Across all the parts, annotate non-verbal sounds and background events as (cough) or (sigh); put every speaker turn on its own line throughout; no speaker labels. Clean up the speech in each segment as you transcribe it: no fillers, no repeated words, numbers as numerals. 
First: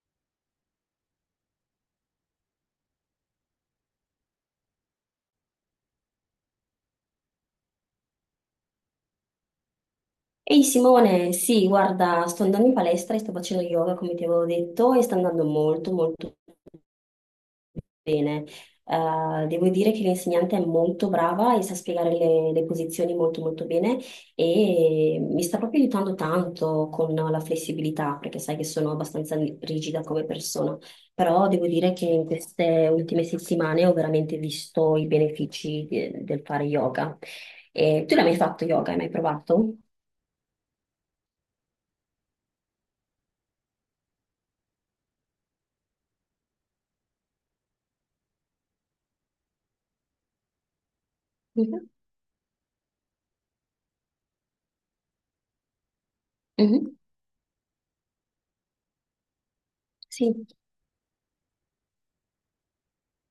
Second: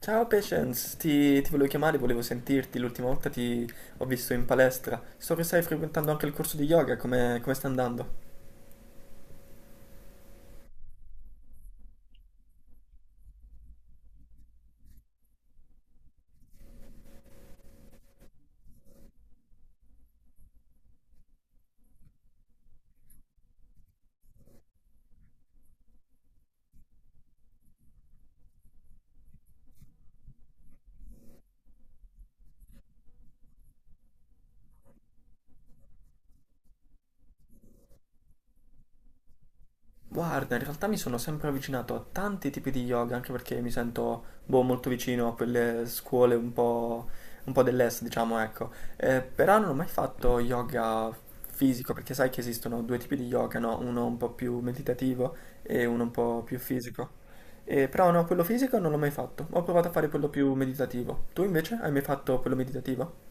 Ciao Patience, ti volevo chiamare, volevo sentirti. L'ultima volta ti ho visto in palestra. So che stai frequentando anche il corso di yoga, come sta andando?
Ehi Simone, sì, guarda, sto andando in palestra e sto facendo yoga come ti avevo detto e sta andando molto molto bene. Devo dire che l'insegnante è molto brava e sa spiegare le posizioni molto molto bene e mi sta proprio aiutando tanto con la flessibilità perché sai che sono abbastanza rigida come persona, però devo dire che in queste ultime settimane ho veramente visto i benefici del fare yoga. E tu l'hai mai fatto yoga? Hai mai provato?
Guarda, in realtà mi sono sempre avvicinato a tanti tipi di yoga, anche perché mi sento boh, molto vicino a quelle scuole un po' dell'est, diciamo, ecco. Però non ho mai fatto yoga
Mhm,
fisico, perché sai che esistono due tipi di yoga, no? Uno un po' più meditativo e uno un po' più
mhm.
fisico. Però no, quello fisico non l'ho mai fatto. Ho provato a fare quello
Sì,
più meditativo. Tu invece hai mai fatto quello meditativo?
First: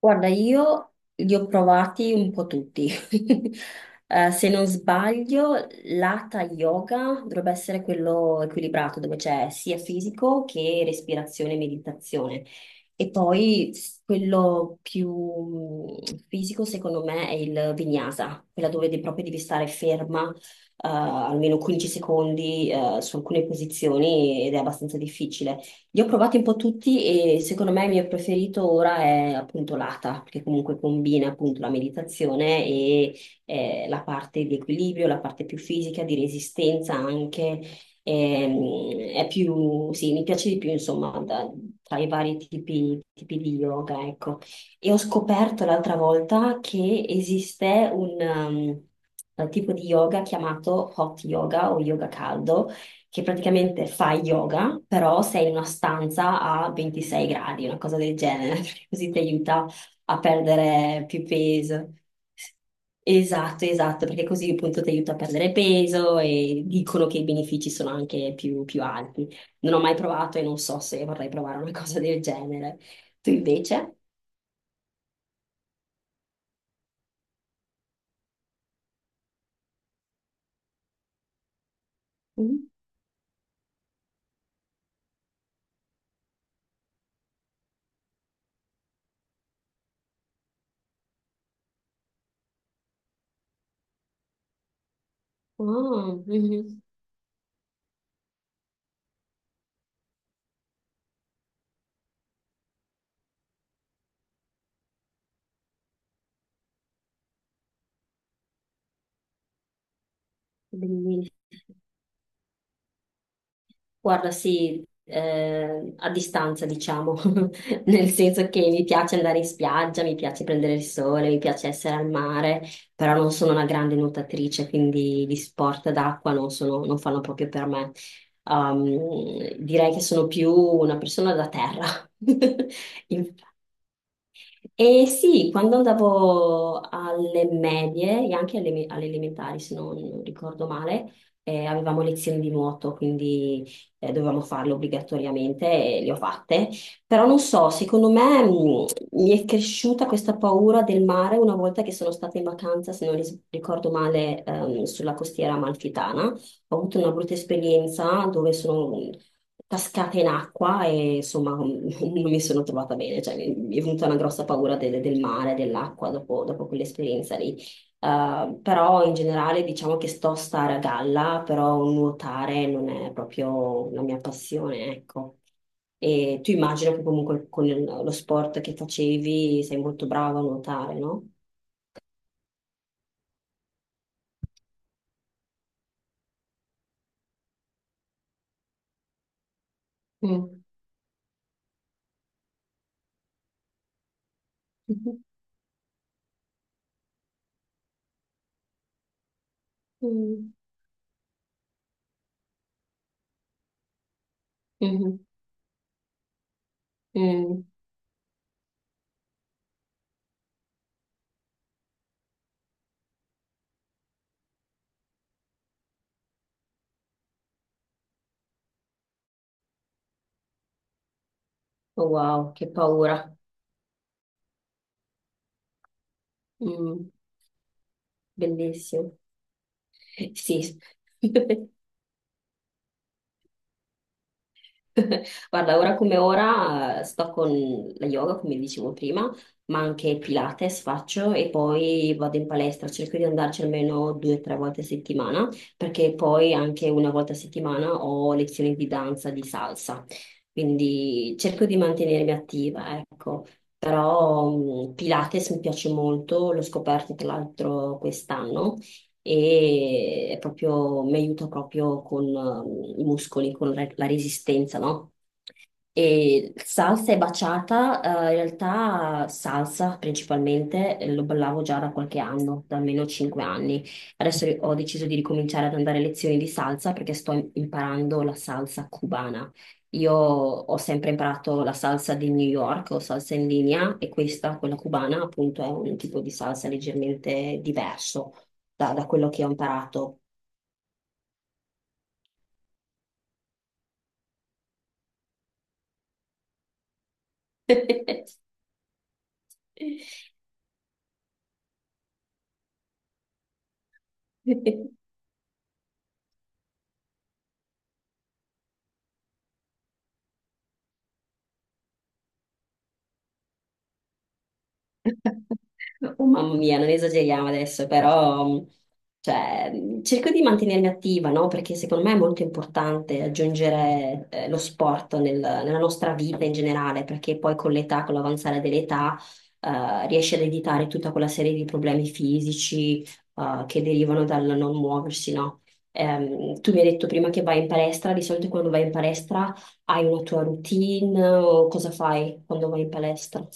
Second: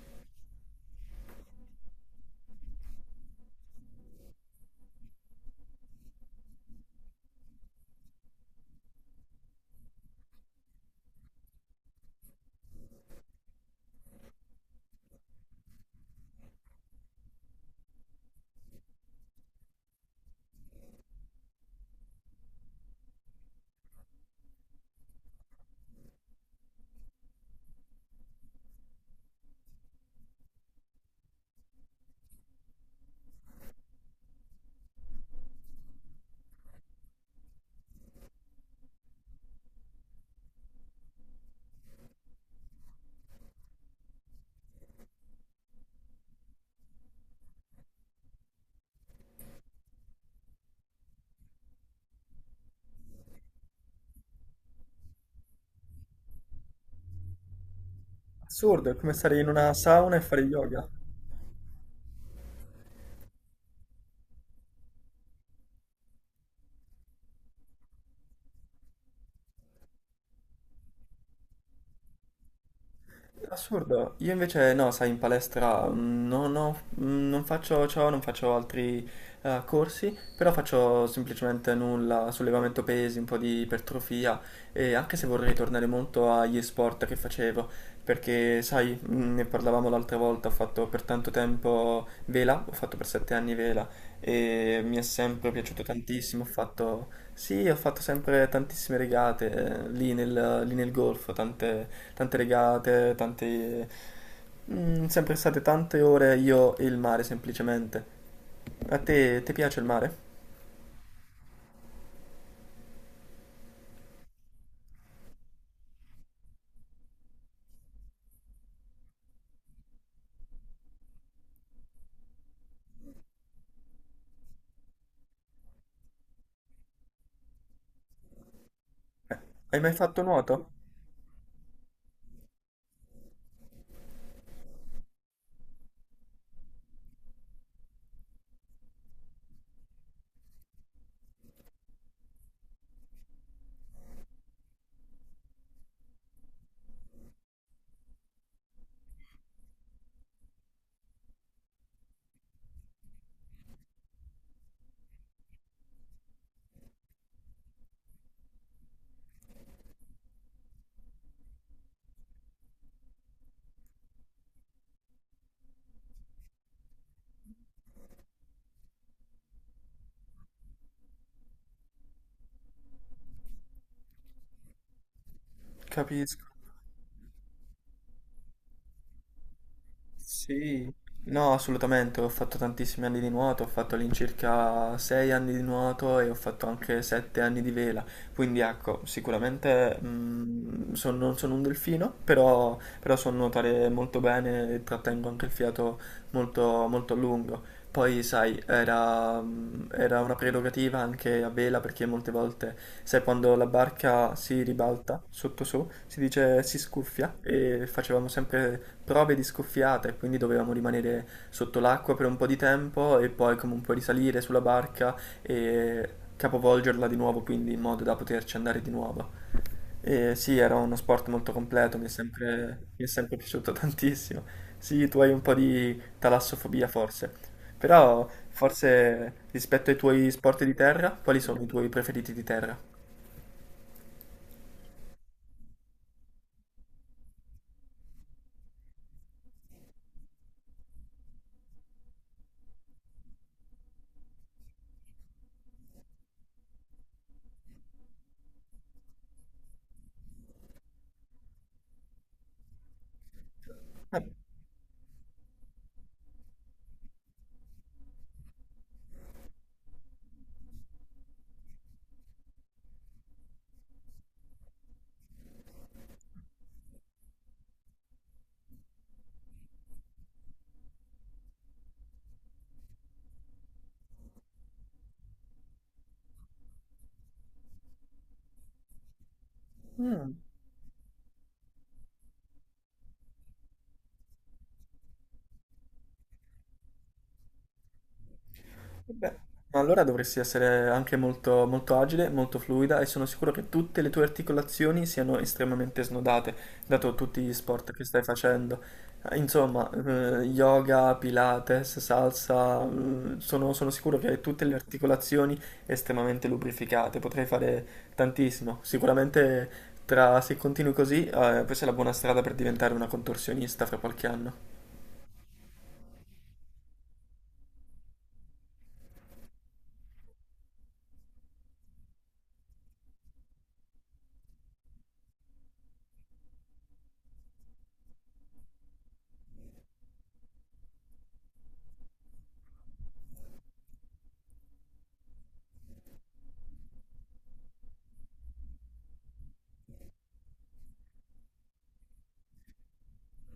guarda, io li ho provati un po' tutti. (laughs) Se non sbaglio, l'hatha yoga dovrebbe essere quello equilibrato, dove c'è sia fisico che respirazione e meditazione. E poi quello più fisico, secondo me, è il vinyasa, quella dove proprio devi stare ferma, almeno 15 secondi, su alcune posizioni ed è abbastanza difficile. Io ho provati un po' tutti e secondo me il mio preferito ora è appunto l'Ata, perché comunque combina appunto la meditazione e la parte di equilibrio, la parte più fisica, di resistenza anche. È più, sì, mi piace di più insomma tra i vari tipi di yoga, ecco. E ho scoperto l'altra volta che esiste un tipo di yoga chiamato hot yoga o yoga caldo che praticamente fai yoga, però sei in una stanza a 26 gradi, una cosa del genere, (laughs) perché
Assurdo, è
così
come
ti
stare in
aiuta
una sauna
a
e fare yoga.
perdere più peso. Esatto, esatto, perché così appunto ti aiuta a perdere peso e dicono che i benefici sono anche più, più alti. Non ho mai provato e non so se vorrei provare una (laughs) cosa del genere. Tu invece?
Assurdo, io invece no, sai, in palestra mm, non ho- mm, non faccio ciò, non faccio altri corsi, però faccio semplicemente nulla,
Mm.
sollevamento pesi, un po' di ipertrofia e anche se vorrei tornare molto agli sport che facevo, perché sai, ne parlavamo l'altra volta, ho fatto per tanto tempo vela, ho fatto per sette anni vela e mi è sempre piaciuto
Oh,
tantissimo. Ho
mhm.
fatto, sì, ho fatto sempre tantissime regate lì nel golfo, tante regate, tante... sempre state tante ore io e il mare semplicemente. A te, ti piace il mare?
Benissimo. Guarda, sì, a distanza, diciamo, (laughs) nel senso che mi piace andare in spiaggia, mi piace prendere il sole, mi piace essere al mare, però non sono una grande nuotatrice, quindi gli sport d'acqua non fanno proprio per me.
Eh, Hai
Direi
mai
che
fatto
sono più
nuoto?
una persona da terra. (laughs) Inf- e sì, quando andavo alle medie e anche alle elementari, se non ricordo male, avevamo lezioni di nuoto, quindi dovevamo farle obbligatoriamente e le ho fatte. Però non so, secondo me mi è cresciuta questa paura del mare una volta che sono stata in vacanza, se non ricordo male, sulla costiera amalfitana. Ho avuto una brutta esperienza dove sono cascata in acqua e insomma non mi sono trovata bene, cioè mi è venuta una grossa paura del mare, dell'acqua dopo, dopo quell'esperienza lì. Però in generale diciamo che sto a stare a galla, però nuotare non è proprio la mia passione, ecco. E
Capisco.
tu immagino che comunque con lo sport che facevi sei molto brava a
Sì,
nuotare, no?
no, assolutamente, ho fatto tantissimi anni di nuoto, ho fatto all'incirca 6 anni di nuoto e ho fatto anche 7 anni di vela, quindi ecco, sicuramente
Mm.
non sono un delfino, però so nuotare molto bene e
Mm.
trattengo anche il fiato molto a lungo. Poi, sai, era una
Mm.
prerogativa anche a vela perché molte volte, sai, quando la barca si
Mhm.
ribalta sotto su, si dice si scuffia
Mm.
e facevamo sempre prove di scuffiata e quindi dovevamo rimanere sotto l'acqua per un po' di tempo e poi comunque risalire sulla barca e capovolgerla di nuovo, quindi in modo da poterci andare di nuovo. E sì, era uno sport molto completo,
Oh, wow, che
mi è sempre
paura.
piaciuto (laughs) tantissimo. Sì, tu hai un po' di talassofobia
Mm.
forse, però
Bellissimo.
forse rispetto ai tuoi sport di
Sì.
terra, quali sono i
(laughs)
tuoi preferiti di terra?
(laughs) Guarda, ora come ora sto con la yoga, come dicevo prima, ma anche Pilates faccio e poi vado in palestra, cerco di andarci almeno due o tre volte a settimana, perché poi anche una volta a settimana ho lezioni di danza, di salsa, quindi cerco di mantenermi attiva, ecco. Però Pilates mi piace molto, l'ho scoperto tra l'altro quest'anno e è proprio, mi aiuta proprio con i muscoli, con la resistenza, no? E salsa e baciata in realtà salsa principalmente, lo ballavo già da qualche anno, da almeno 5 anni. Adesso ho deciso di ricominciare ad andare a lezioni di salsa perché sto imparando la salsa cubana. Io ho sempre imparato la salsa di New York o salsa in linea e questa, quella cubana, appunto è un tipo di salsa leggermente diverso da quello
Beh,
che ho
ma allora
imparato.
dovresti essere anche molto agile, molto fluida e sono sicuro che tutte le tue articolazioni siano estremamente snodate, dato tutti gli sport che stai facendo. Insomma,
(laughs)
yoga, pilates, salsa, sono sicuro che hai tutte le articolazioni estremamente lubrificate, potrai fare tantissimo. Sicuramente tra, se continui così, questa è la buona strada per diventare una contorsionista fra qualche anno.
(laughs) Oh mamma mia, non esageriamo adesso, però cioè, cerco di mantenermi attiva, no? Perché secondo me è molto importante aggiungere lo sport nella nostra vita in generale, perché poi con l'età, con l'avanzare dell'età, riesci ad evitare tutta quella serie di problemi fisici che derivano dal non muoversi, no? Tu mi hai detto prima che vai in palestra, di solito quando vai in palestra hai una tua routine o cosa fai quando vai in palestra?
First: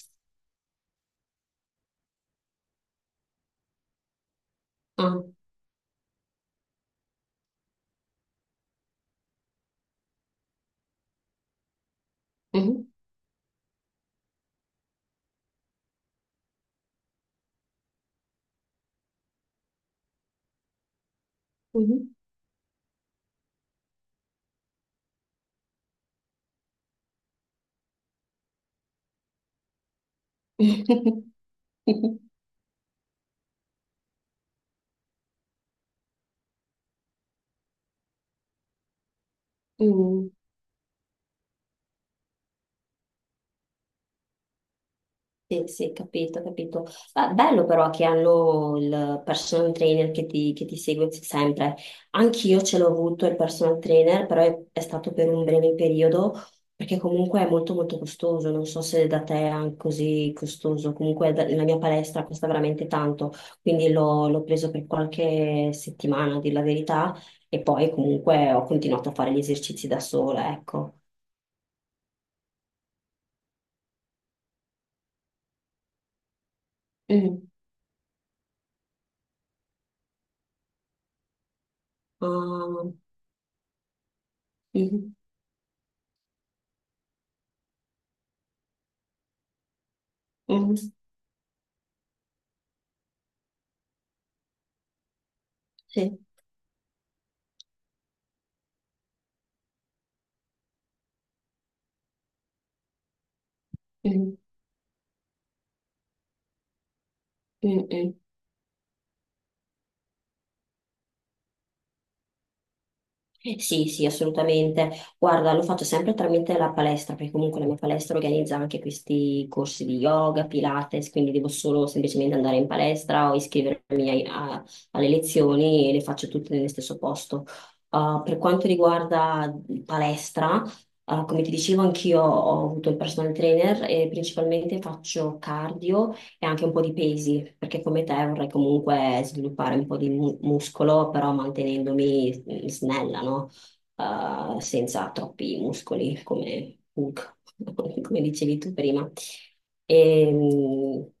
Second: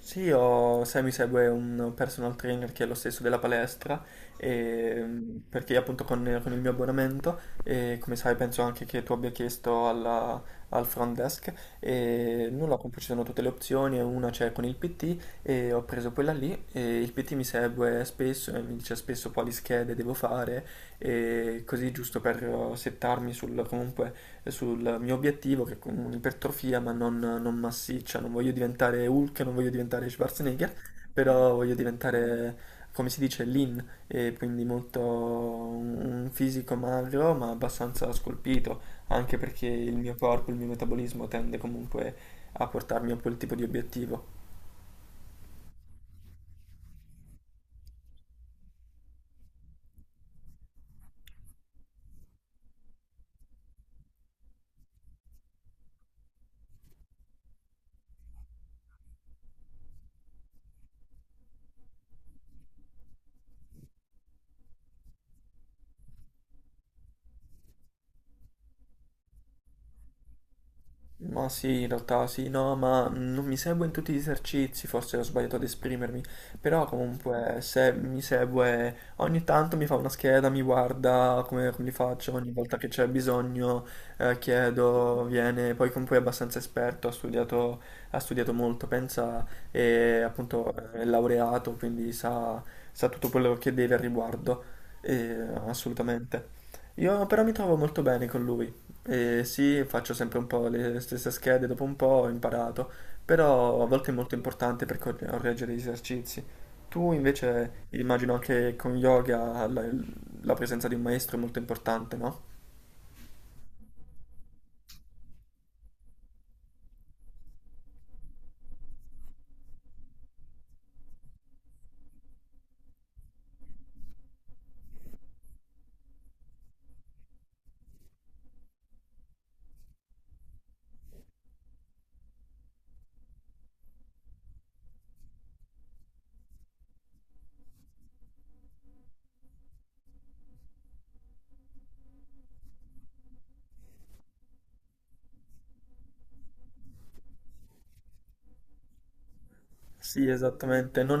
Sì, io, sai, mi segue un personal trainer che è lo stesso della palestra,
Ah,
perché appunto con il mio abbonamento, e come sai penso anche che tu abbia chiesto alla- al front desk, e nulla,
mhm.
comunque ci sono tutte le opzioni, e una c'è con il PT e ho preso quella lì e il PT mi segue spesso e mi dice spesso quali schede devo fare, e così
Mhm.
giusto per settarmi sul comunque sul mio obiettivo che è con un'ipertrofia ma non massiccia, non voglio diventare Hulk, non voglio diventare Schwarzenegger,
(laughs)
però voglio diventare, come si dice, lean, e quindi molto un fisico magro ma abbastanza scolpito, anche perché il mio
Mm.
corpo, il mio metabolismo tende comunque a portarmi a quel tipo di obiettivo.
Sì, sì, capito, capito. Ah, bello però che hanno il personal trainer che ti segue sempre. Anch'io ce l'ho avuto il personal trainer, però è stato per un breve periodo, perché comunque è molto molto costoso. Non so se da te è anche così costoso. Comunque la mia palestra costa veramente tanto, quindi l'ho preso per qualche settimana, a dir la verità, e poi comunque ho continuato a fare gli esercizi da sola, ecco.
Ma sì, in realtà sì, no, ma non mi segue in tutti gli esercizi, forse ho sbagliato ad esprimermi, però comunque se mi segue ogni tanto mi fa una scheda, mi guarda come li faccio, ogni volta che
Ah,
c'è bisogno
mhm,
chiedo, viene, poi comunque è abbastanza esperto, ha studiato molto, pensa, e appunto
mhm.
è laureato, quindi sa, sa tutto quello che deve al riguardo, e,
Sì.
assolutamente. Io però mi trovo molto bene con lui. Sì, faccio sempre un po' le stesse schede, dopo un po' ho imparato, però a volte è molto
Mhm,
importante per cor- correggere gli esercizi. Tu invece
mhm.
immagino che con yoga la presenza di un maestro è molto importante, no?
Sì, sì, assolutamente. Guarda, lo faccio sempre tramite la palestra, perché comunque la mia palestra organizza anche questi corsi di yoga, Pilates, quindi devo solo semplicemente andare in palestra o iscrivermi alle lezioni e le faccio tutte nello stesso posto. Ah, per quanto riguarda palestra, ah, come ti dicevo, anch'io ho avuto il personal trainer e principalmente faccio cardio e anche un po' di pesi, perché come te vorrei comunque sviluppare un po' di muscolo, però mantenendomi snella, no? Senza troppi muscoli come Hulk, (laughs) come dicevi tu prima.
Sì,
E,
esattamente,
mm,
non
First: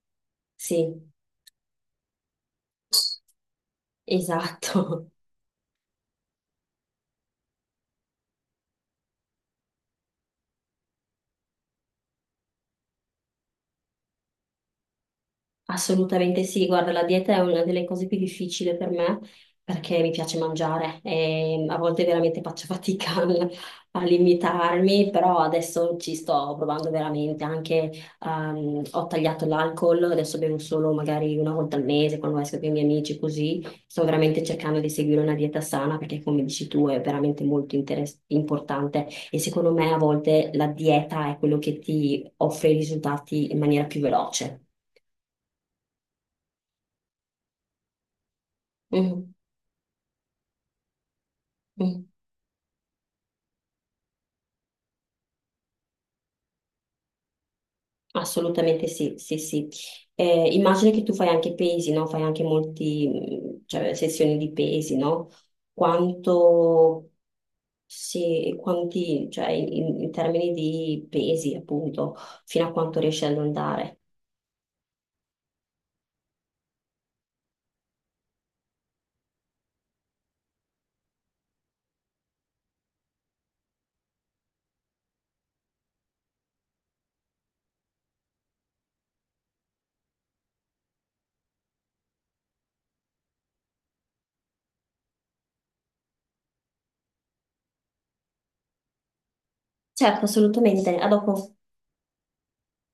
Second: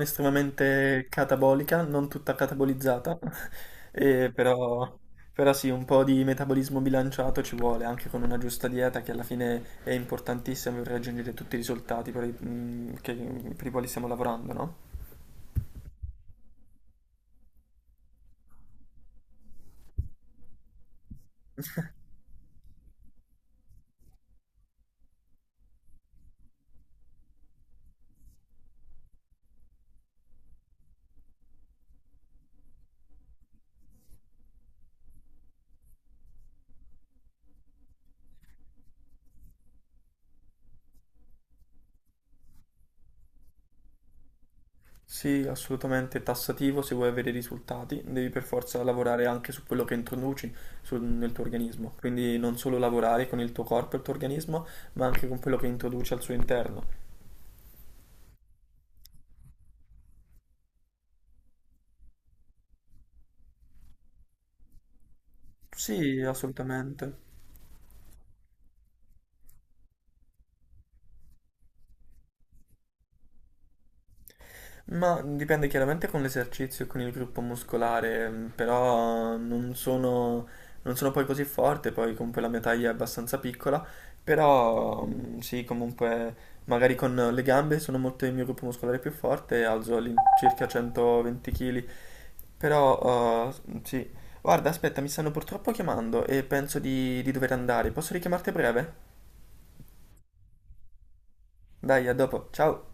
sì,
estremamente catabolica, non tutta catabolizzata, (laughs) però,
esatto.
però sì, un po' di metabolismo bilanciato ci vuole, anche con una giusta dieta che alla fine è importantissima per raggiungere tutti i risultati per i quali stiamo lavorando, no?
Assolutamente sì, guarda, la dieta è una delle cose più difficili per me perché mi piace mangiare e a volte veramente faccio (laughs) fatica a limitarmi, però adesso ci sto provando veramente, anche ho tagliato l'alcol, adesso bevo solo magari una volta al mese quando esco con i miei amici, così sto veramente cercando di seguire una dieta sana perché come dici tu è veramente molto importante e secondo me a volte la dieta è quello che ti offre i risultati in maniera più veloce.
Sì, assolutamente è tassativo, se vuoi avere risultati devi per forza lavorare
Mhm.
anche su quello che introduci sul- nel tuo organismo,
Mm.
quindi non solo lavorare con il tuo corpo e il tuo organismo, ma anche con quello che introduci al suo interno.
Assolutamente sì, sì, sì. Immagino che tu fai anche pesi, no? Fai anche molti, mm, cioè, sessioni di pesi, no?
Sì,
Quanto,
assolutamente.
sì, quanti, cioè, in, in termini di pesi, appunto, fino a quanto riesci ad andare.
Ma dipende chiaramente con l'esercizio e con il gruppo muscolare, però non sono poi così forte, poi comunque la mia taglia è abbastanza piccola, però sì, comunque magari con le gambe sono molto il mio gruppo muscolare più forte, e alzo all'incirca 120 kg, però sì. Guarda, aspetta, mi stanno purtroppo chiamando e penso di dover andare, posso richiamarti a breve?
Certo, assolutamente. A dopo.
Dai, a dopo, ciao!